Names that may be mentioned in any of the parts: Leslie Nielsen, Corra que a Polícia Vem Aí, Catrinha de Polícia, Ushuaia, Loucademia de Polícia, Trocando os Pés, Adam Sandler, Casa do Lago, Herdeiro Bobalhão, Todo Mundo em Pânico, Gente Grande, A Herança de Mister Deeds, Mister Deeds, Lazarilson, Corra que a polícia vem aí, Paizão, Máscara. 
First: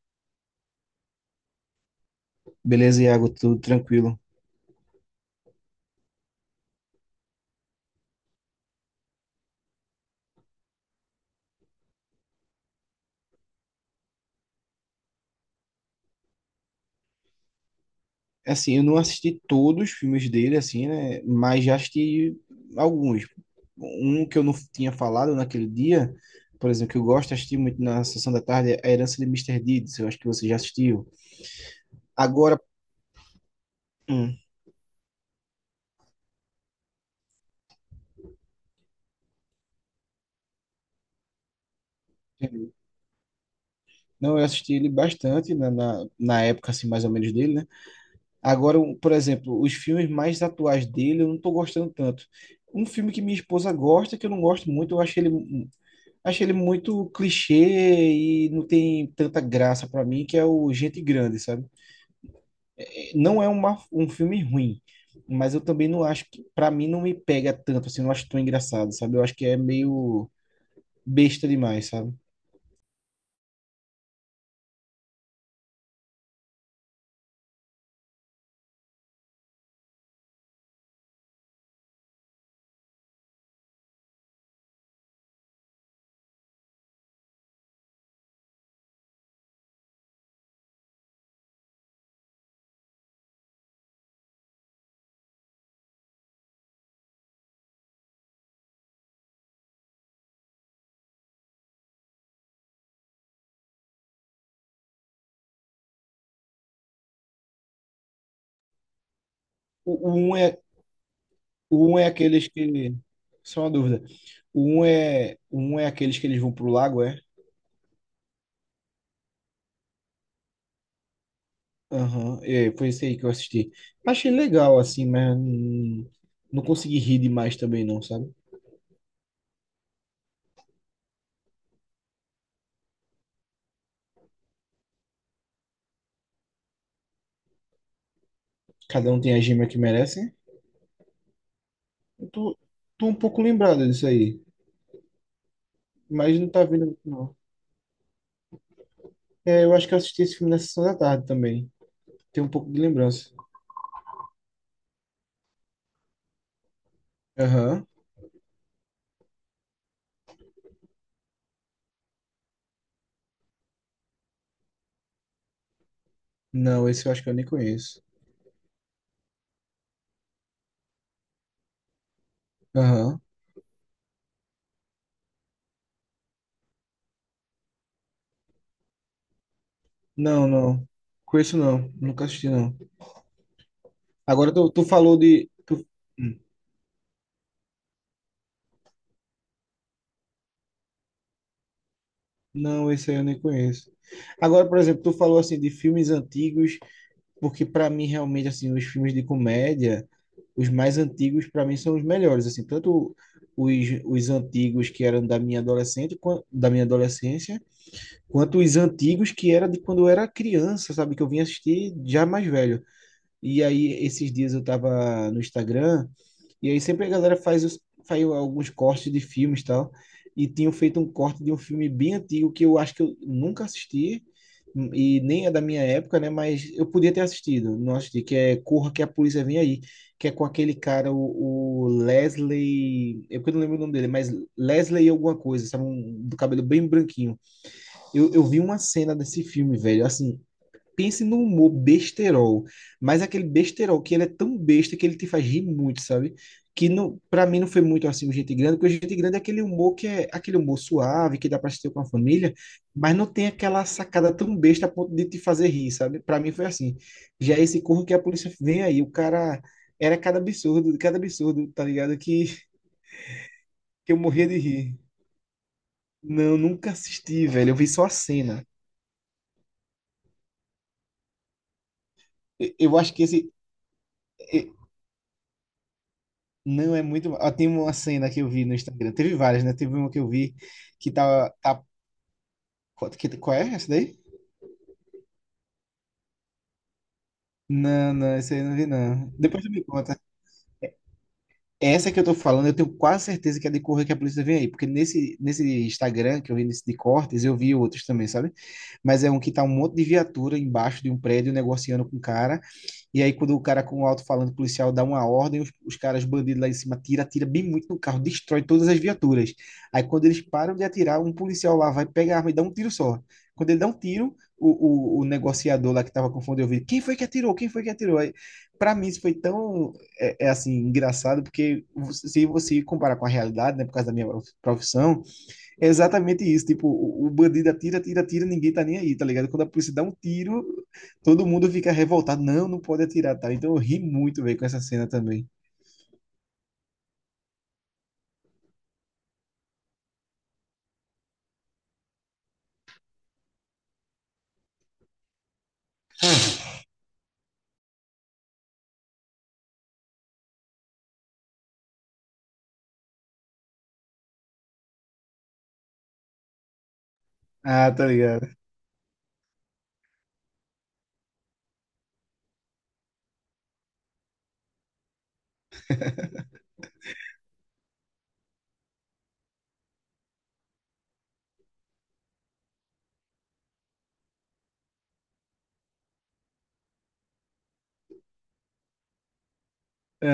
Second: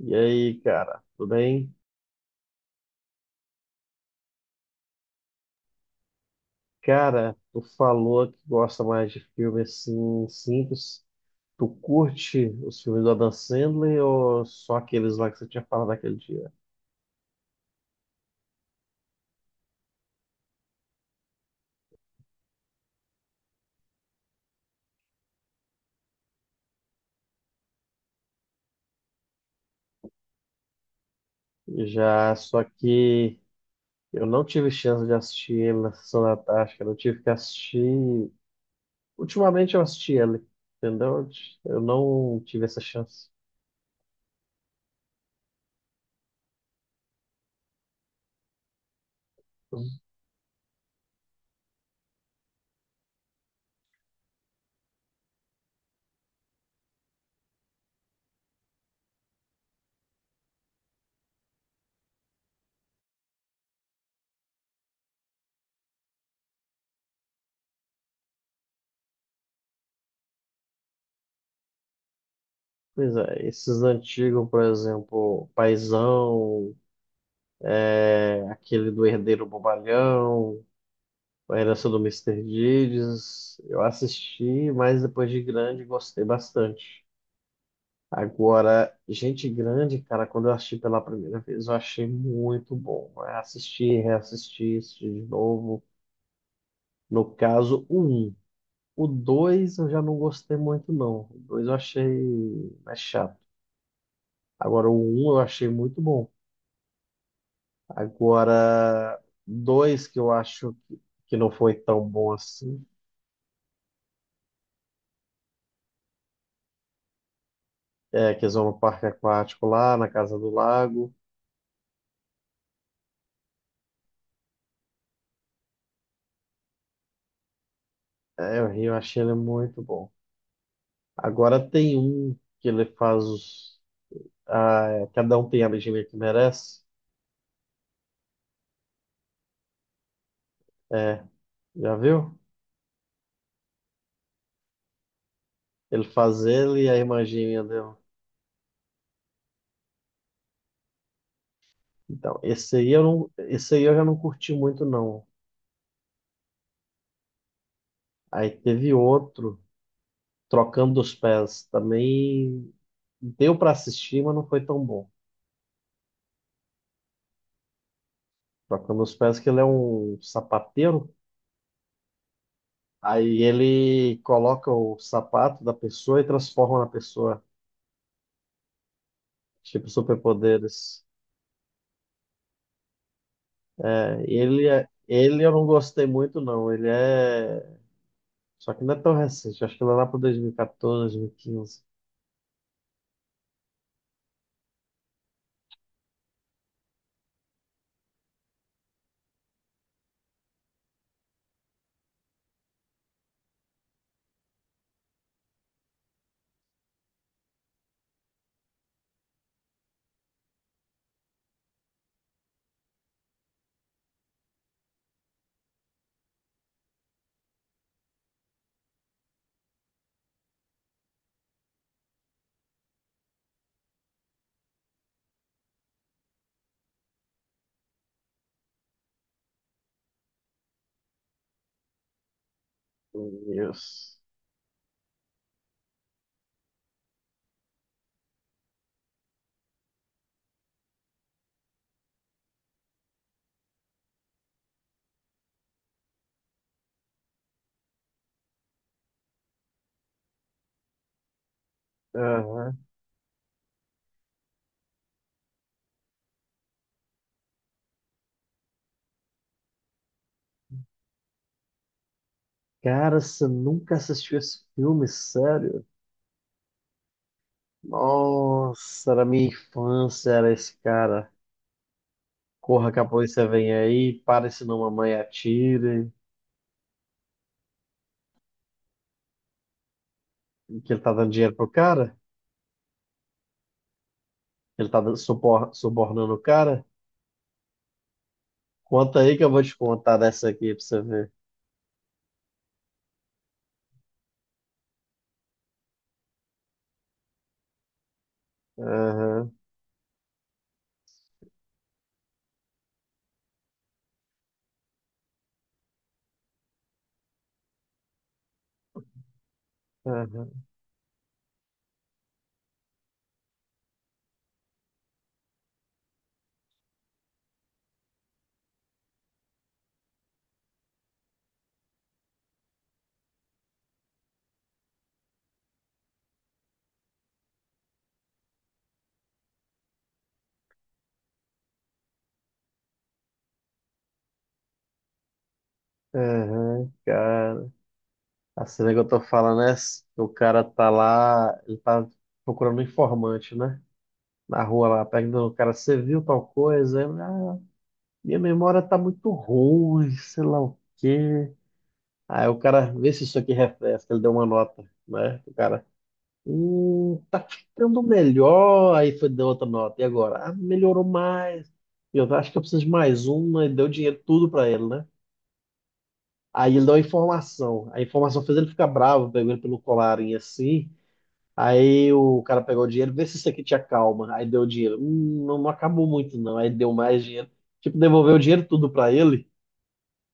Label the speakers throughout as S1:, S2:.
S1: E aí, cara, tudo bem?
S2: Beleza, Iago, tudo tranquilo.
S1: Cara, tu falou que gosta mais de filme assim simples. Tu curte os filmes do Adam Sandler ou só aqueles lá que você tinha falado naquele dia?
S2: Assim, eu não assisti todos os filmes dele, assim, né? Mas já assisti alguns. Um que eu não tinha falado naquele dia, por exemplo, que eu gosto de assistir muito na sessão da tarde, é A Herança de Mister Deeds. Eu acho que você já assistiu.
S1: Já,
S2: Agora,
S1: só que eu
S2: hum,
S1: não tive chance de assistir ele na sessão da tarde, cara. Eu tive que assistir. Ultimamente eu assisti ele, entendeu? Eu não tive essa chance.
S2: não, eu assisti ele bastante na época, assim, mais ou menos dele, né? Agora, por exemplo, os filmes mais atuais dele eu não tô gostando tanto. Um filme que minha esposa gosta, que eu não gosto muito, eu acho ele. Achei ele muito clichê e não tem tanta graça pra mim, que é o Gente Grande, sabe? Não é um filme ruim, mas eu também não acho que, pra mim, não me pega tanto, assim, não acho tão engraçado, sabe? Eu acho que é meio besta demais, sabe?
S1: Pois é, esses antigos, por exemplo, Paizão, é, aquele do Herdeiro Bobalhão, A Herança do Mister Deeds. Eu assisti, mas depois de grande gostei bastante. Agora, Gente Grande, cara, quando eu assisti pela primeira vez, eu achei muito bom, né? Assisti, reassisti, assisti de novo. No caso, o um. O dois eu já não gostei muito, não. O dois eu achei mais chato. Agora, o um eu achei muito bom. Agora, dois
S2: O, o
S1: que eu
S2: um é,
S1: acho que não foi
S2: o um é
S1: tão bom
S2: aqueles
S1: assim.
S2: que. Só uma dúvida. O um é aqueles que eles vão pro lago, é?
S1: É, que eles vão no parque aquático lá, na Casa do Lago.
S2: Aham, é, foi esse aí que eu assisti. Achei legal, assim, mas não consegui rir demais também, não, sabe?
S1: É, o Rio, eu achei ele muito bom. Agora tem um que ele faz os. Ah, é, cada um tem a legenda que merece.
S2: Cada um tem a gema que merece.
S1: É, já
S2: Eu
S1: viu?
S2: tô, tô um pouco lembrado disso aí,
S1: Ele
S2: mas
S1: faz
S2: não tá
S1: ele e a
S2: vindo,
S1: irmã
S2: não.
S1: dele.
S2: É, eu acho que eu assisti esse filme na sessão da tarde também.
S1: Então,
S2: Tem um pouco de lembrança.
S1: esse aí eu já não curti muito, não.
S2: Aham.
S1: Aí teve outro, Trocando os Pés. Também deu para assistir, mas não foi tão bom.
S2: Não, esse eu acho que eu nem conheço.
S1: Trocando os Pés, que ele é um sapateiro.
S2: Aham.
S1: Aí ele coloca o sapato da pessoa e transforma na pessoa. Tipo,
S2: Não, não.
S1: superpoderes.
S2: Conheço não. Nunca assisti não.
S1: É,
S2: Agora tu falou
S1: Ele eu não gostei
S2: Hum.
S1: muito, não. Ele é. Só que não é tão recente. Acho que ele é lá para 2014, 2015.
S2: Não, esse aí eu nem conheço. Agora, por exemplo, tu falou assim de filmes antigos porque para mim realmente assim, os filmes de comédia, os mais antigos para mim são os melhores, assim, tanto os, os antigos que eram da minha adolescente, da minha adolescência, quanto os antigos que era de quando eu era criança, sabe, que eu vim assistir já mais velho. E aí esses dias eu tava no Instagram e aí sempre a galera faz alguns cortes de filmes e tal. E tinham feito um corte de um filme bem antigo que eu acho que eu nunca assisti e nem é da minha época, né? Mas eu podia ter assistido, não assisti, que é Corra que a Polícia Vem Aí, que é com aquele cara, o Leslie,
S1: Meu
S2: eu porque eu não lembro o nome dele,
S1: Deus.
S2: mas Leslie alguma coisa, sabe? Do cabelo bem branquinho. Eu vi uma cena desse filme, velho, assim, pense no humor besterol, mas aquele besterol que ele é tão besta que ele te faz rir muito, sabe? Que não, para mim não foi muito assim o Gente Grande, porque o Gente Grande é aquele humor que é aquele humor suave, que dá para assistir com a família,
S1: Aham.
S2: mas não tem aquela sacada tão besta a ponto de te fazer rir, sabe? Para mim foi assim. Já esse corro que a polícia vem aí, o cara era cada absurdo, tá ligado?
S1: Cara, você nunca
S2: Que eu
S1: assistiu
S2: morria de
S1: esse
S2: rir.
S1: filme, sério?
S2: Não, nunca assisti, velho. Eu vi só a cena.
S1: Nossa, era minha infância, era esse cara.
S2: Eu
S1: Corra
S2: eu
S1: que a
S2: acho que
S1: polícia
S2: esse,
S1: vem aí, pare senão mamãe atire.
S2: Não é muito. Ó, tem uma cena que eu vi no Instagram. Teve várias, né? Teve uma que eu vi
S1: Que ele
S2: que
S1: tá dando
S2: tá.
S1: dinheiro pro
S2: tá...
S1: cara?
S2: Qual qual é essa daí?
S1: Ele tá subornando o cara?
S2: Não, não, essa aí eu não vi,
S1: Conta
S2: não.
S1: aí que eu vou
S2: Depois tu
S1: te
S2: me
S1: contar
S2: conta.
S1: dessa aqui pra você ver.
S2: Essa que eu tô falando, eu tenho quase certeza que é de correr que a polícia vem aí. Porque nesse Instagram que eu vi nesse de cortes, eu vi outros também, sabe? Mas é um
S1: Aham,
S2: que tá um monte de viatura embaixo de um prédio negociando com o cara. E aí, quando o cara com o alto-falante policial dá uma ordem, os caras bandidos lá em cima tira, atira bem muito no carro, destrói todas as viaturas. Aí, quando eles
S1: aham,
S2: param de atirar, um policial lá vai pegar a arma e dá um tiro só. Quando ele dá um tiro, o negociador lá que estava confundindo o ouvido quem foi que atirou? Quem foi que atirou? Aí, pra mim, isso foi tão, é assim, engraçado, porque se você comparar com a realidade, né, por causa da minha profissão, é exatamente isso. Tipo, o bandido atira, atira, atira, ninguém tá nem aí, tá ligado? Quando a polícia dá um tiro, todo mundo fica revoltado. Não, não pode atirar, tá? Então eu ri muito, velho, com essa cena também.
S1: aham, cara. A cena que eu tô falando é essa, que o cara tá lá, ele tá procurando um informante, né? Na rua lá, perguntando, o cara, você viu tal coisa? Aí ele, ah, minha memória tá muito ruim, sei lá o quê. Aí o cara, vê se isso aqui refresca, ele deu uma nota, né? O cara. Tá
S2: Ah,
S1: ficando
S2: tá ligado.
S1: melhor. Aí foi deu outra nota. E agora? Ah, melhorou mais. Eu acho que eu preciso de mais uma. E deu dinheiro tudo pra ele, né? Aí ele deu a informação. A informação fez ele ficar bravo, pegou ele pelo colarinho assim. Aí o cara pegou o dinheiro, vê se isso aqui te acalma. Aí deu o dinheiro. Não, não acabou muito, não. Aí deu mais dinheiro. Tipo, devolveu o dinheiro tudo pra ele.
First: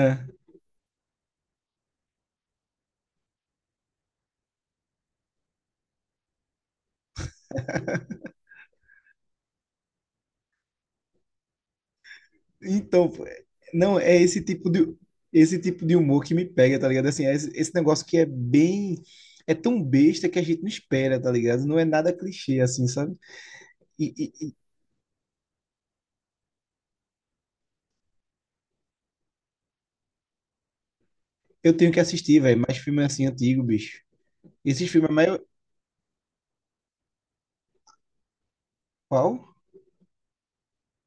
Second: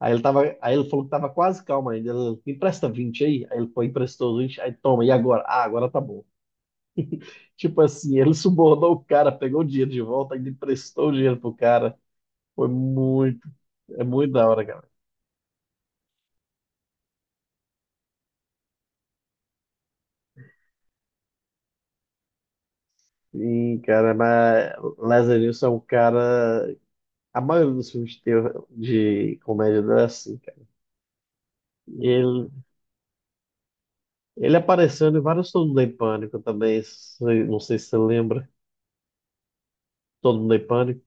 S1: Aí ele falou que tava quase calmo ainda. Ele, me empresta 20 aí. Aí ele foi, emprestou os 20. Aí toma, e agora? Ah, agora tá bom. Tipo assim, ele subornou o cara, pegou o dinheiro de volta, ainda emprestou o dinheiro pro cara. Foi
S2: Então, pô,
S1: muito,
S2: não,
S1: é
S2: é
S1: muito da hora, cara.
S2: esse tipo de humor que me pega, tá ligado? Assim, esse negócio que é bem. É tão besta que a gente não espera, tá ligado? Não é nada clichê, assim, sabe?
S1: Sim, cara,
S2: E
S1: mas Lazarilson é um cara. A maioria dos filmes de comédia dele é assim, cara.
S2: eu tenho que
S1: E
S2: assistir,
S1: Ele,
S2: velho, mais filme assim antigo, bicho.
S1: ele
S2: Esses
S1: apareceu
S2: filmes é
S1: em
S2: maior.
S1: vários Todo Mundo em Pânico também. Não sei se você lembra.
S2: Qual?
S1: Todo Mundo em Pânico.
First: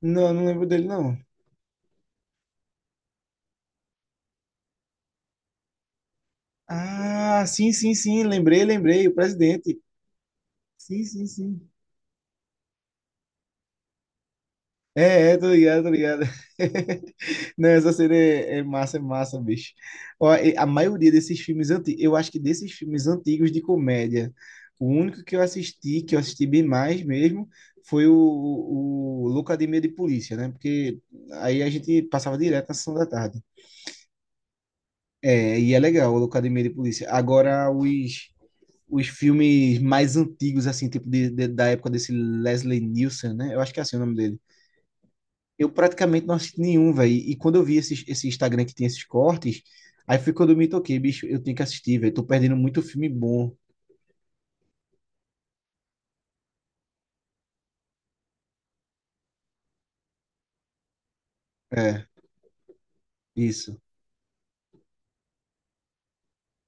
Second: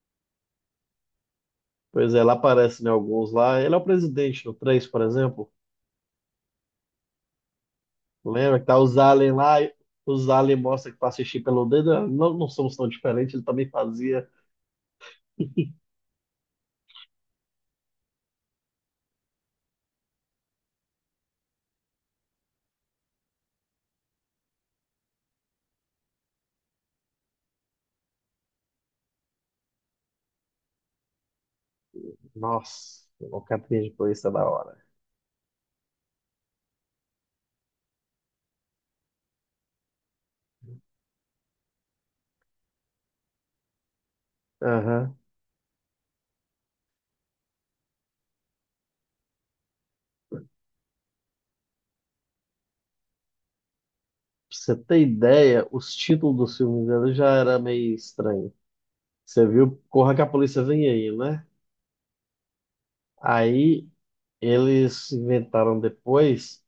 S2: Não, eu não lembro dele, não.
S1: Pois é, ele aparece em alguns lá. Ele é o presidente no três, por exemplo.
S2: Ah, sim, sim, sim,
S1: Lembra
S2: lembrei,
S1: que tá os
S2: lembrei, o
S1: aliens lá, e
S2: presidente.
S1: os aliens mostram que
S2: Sim,
S1: pra
S2: sim,
S1: assistir pelo
S2: sim.
S1: dedo, ah, não, não somos tão diferentes, ele também fazia.
S2: É, é, tô ligado, tô ligado. Não, essa cena é, é massa, bicho. Ó, e a maioria desses filmes antigos, eu acho que desses filmes antigos de comédia, o único que eu assisti bem mais mesmo, foi o Loucademia de Polícia, né? Porque aí a gente passava direto na sessão
S1: Nossa,
S2: da
S1: o
S2: tarde.
S1: Catrinha de Polícia é da hora.
S2: É, e é legal o Loucademia de Polícia. Agora, os filmes mais antigos, assim, tipo da época desse Leslie Nielsen, né? Eu acho que é assim o nome dele.
S1: Aham.
S2: Eu praticamente não assisti nenhum, velho. E quando eu vi esse Instagram que tem esses cortes, aí foi quando eu me toquei, bicho, eu tenho que assistir, velho. Tô perdendo muito filme bom.
S1: Pra você ter ideia, os títulos dos filmes dele já era meio estranho. Você viu Corra que a Polícia Vem Aí, né?
S2: É, isso.
S1: Aí eles inventaram depois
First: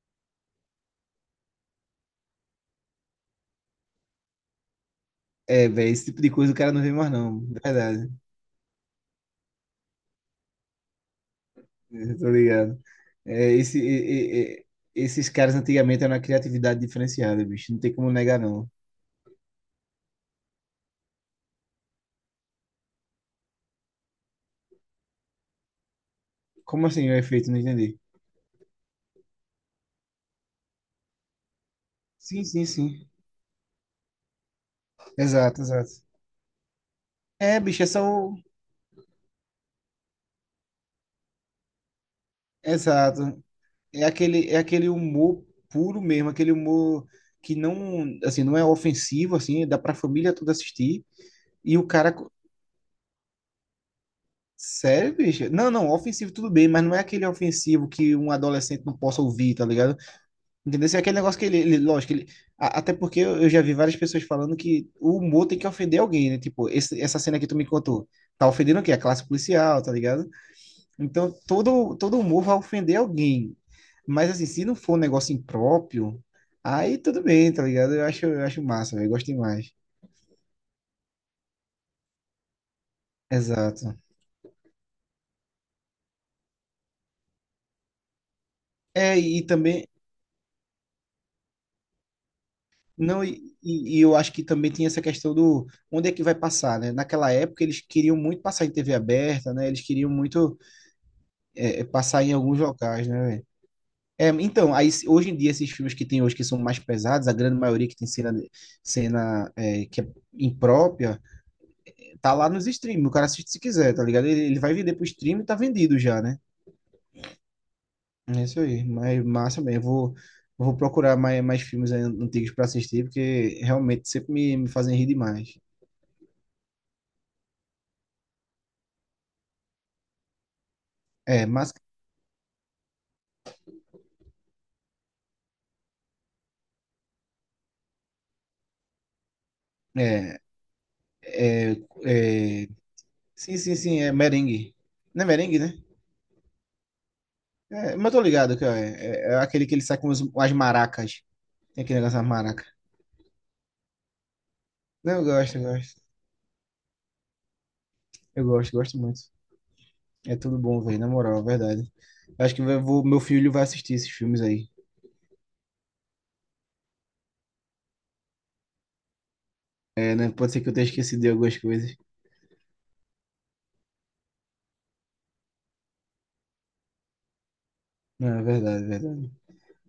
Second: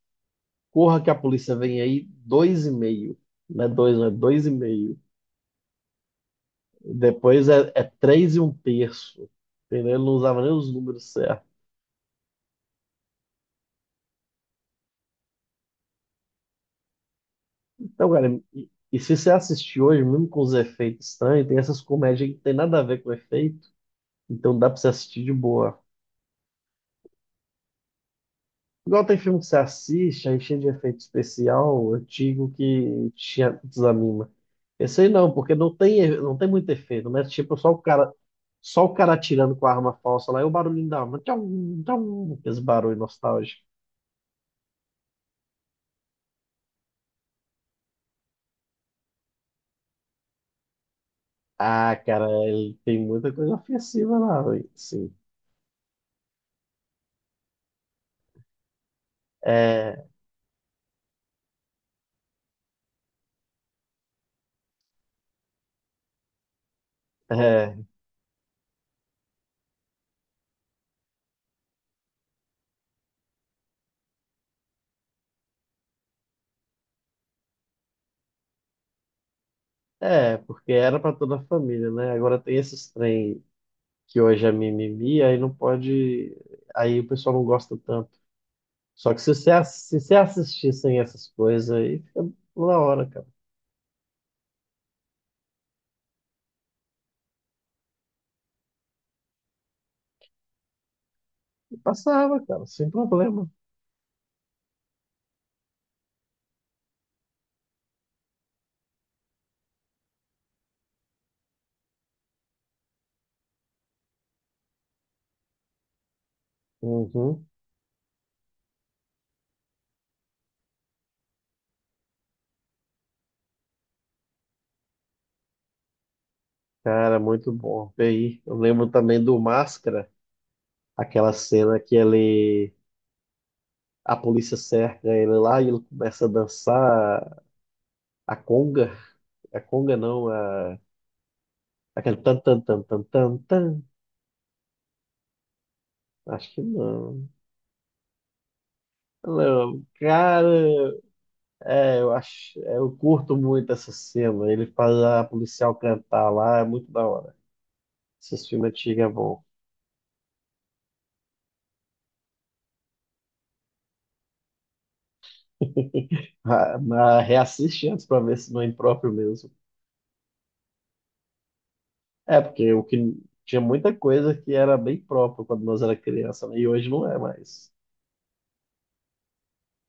S1: Corra que a Polícia Vem Aí dois e meio. Não é dois, não é dois e meio.
S2: É, velho, esse tipo de coisa o cara não vê mais, não.
S1: Depois é,
S2: É
S1: é
S2: verdade.
S1: três e um terço. Entendeu? Ele não usava nem os números certos.
S2: É, tô ligado. É, esse, e- e- e- Esses caras antigamente eram uma criatividade diferenciada, bicho. Não tem
S1: Então,
S2: como negar,
S1: cara, e,
S2: não.
S1: e se você assistir hoje, mesmo com os efeitos estranhos, tem essas comédias que não tem nada a ver com o efeito, então dá pra você assistir de boa.
S2: Como assim o efeito? Não entendi.
S1: Igual tem filme que você assiste, aí cheio de efeito especial,
S2: Sim,
S1: antigo,
S2: sim, sim.
S1: que te desanima. Esse aí não, porque
S2: Exato, exato.
S1: não tem muito efeito, né? Tipo,
S2: É, bicho, é só. o-
S1: só o cara atirando com a arma falsa lá e o barulhinho da arma. Tchau, tchau, esse barulho
S2: Exato.
S1: nostálgico.
S2: É aquele humor puro mesmo, aquele humor que não, assim, não é ofensivo, assim, dá pra família toda assistir. E o
S1: Ah,
S2: cara,
S1: cara, ele tem muita coisa ofensiva lá, velho. Sim.
S2: sério, bicho? Não, não, ofensivo tudo bem, mas não é aquele ofensivo que um adolescente não possa ouvir, tá ligado?
S1: É,
S2: Entendeu? Assim, é aquele negócio que lógico, ele, até porque eu já vi várias pessoas falando que o humor tem que ofender alguém, né? Tipo, essa cena que tu me
S1: é.
S2: contou, tá ofendendo o quê? A classe policial, tá ligado? Então, todo humor vai ofender alguém. Mas, assim, se não for um negócio impróprio, aí tudo bem, tá ligado? Eu acho massa, velho, eu gosto demais.
S1: É, porque era para toda a família, né? Agora tem esses trem
S2: Exato.
S1: que hoje é mimimi, aí não pode. Aí o pessoal não gosta tanto. Só
S2: É,
S1: que se
S2: e
S1: você,
S2: também,
S1: se você assistissem essas coisas aí, fica na hora,
S2: não,
S1: cara.
S2: e eu acho que também tem essa questão do onde é que vai passar, né? Naquela época eles queriam muito passar em TV aberta, né? Eles queriam muito
S1: E
S2: passar em
S1: passava,
S2: alguns
S1: cara, sem
S2: locais, né, velho?
S1: problema.
S2: É, então, aí, hoje em dia esses filmes que tem hoje que são mais pesados, a grande maioria que tem cena que é imprópria, tá lá nos streams, o cara assiste se quiser, tá ligado? Ele vai vender pro stream e tá vendido já, né?
S1: Uhum.
S2: É isso aí. Mas massa mesmo. Eu vou procurar mais, mais filmes aí antigos pra assistir, porque realmente sempre me fazem rir demais.
S1: Cara, muito bom. E aí, eu lembro também do Máscara, aquela
S2: É, mas.
S1: cena que ele. A polícia cerca ele lá e ele começa a dançar a conga. A conga não,
S2: É,
S1: a.
S2: é,
S1: Aquele tan tan
S2: é,
S1: tan tan tan
S2: sim,
S1: tan.
S2: sim, sim, é merengue. Não é merengue, né?
S1: Acho que não.
S2: É, mas eu tô ligado que ó, é é aquele que ele
S1: Não,
S2: sai com as
S1: cara,
S2: maracas. Tem aquele negócio das maracas.
S1: é, eu curto muito essa cena. Ele faz
S2: Não,
S1: a
S2: eu gosto, eu
S1: policial
S2: gosto.
S1: cantar lá, é muito da hora.
S2: Eu
S1: Esses filmes
S2: gosto, gosto
S1: antigos é
S2: muito.
S1: bom.
S2: É tudo bom, velho, na moral, é verdade. Eu Acho que eu vou, meu filho vai assistir esses filmes aí.
S1: Ah, mas reassiste antes pra ver se não é impróprio mesmo.
S2: É, né? Pode ser que eu tenha esquecido de algumas coisas.
S1: É, porque o que tinha muita coisa que era bem próprio quando nós era criança, né? E hoje não é mais.
S2: Não, é verdade, é verdade.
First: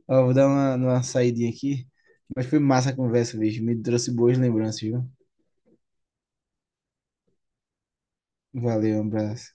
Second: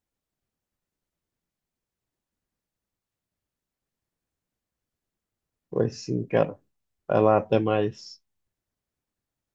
S2: Ó, vou dar uma saidinha aqui. Mas foi massa a conversa, bicho. Me trouxe boas lembranças, viu?
S1: Pois sim, cara. Vai lá, até mais.
S2: Valeu, um abraço.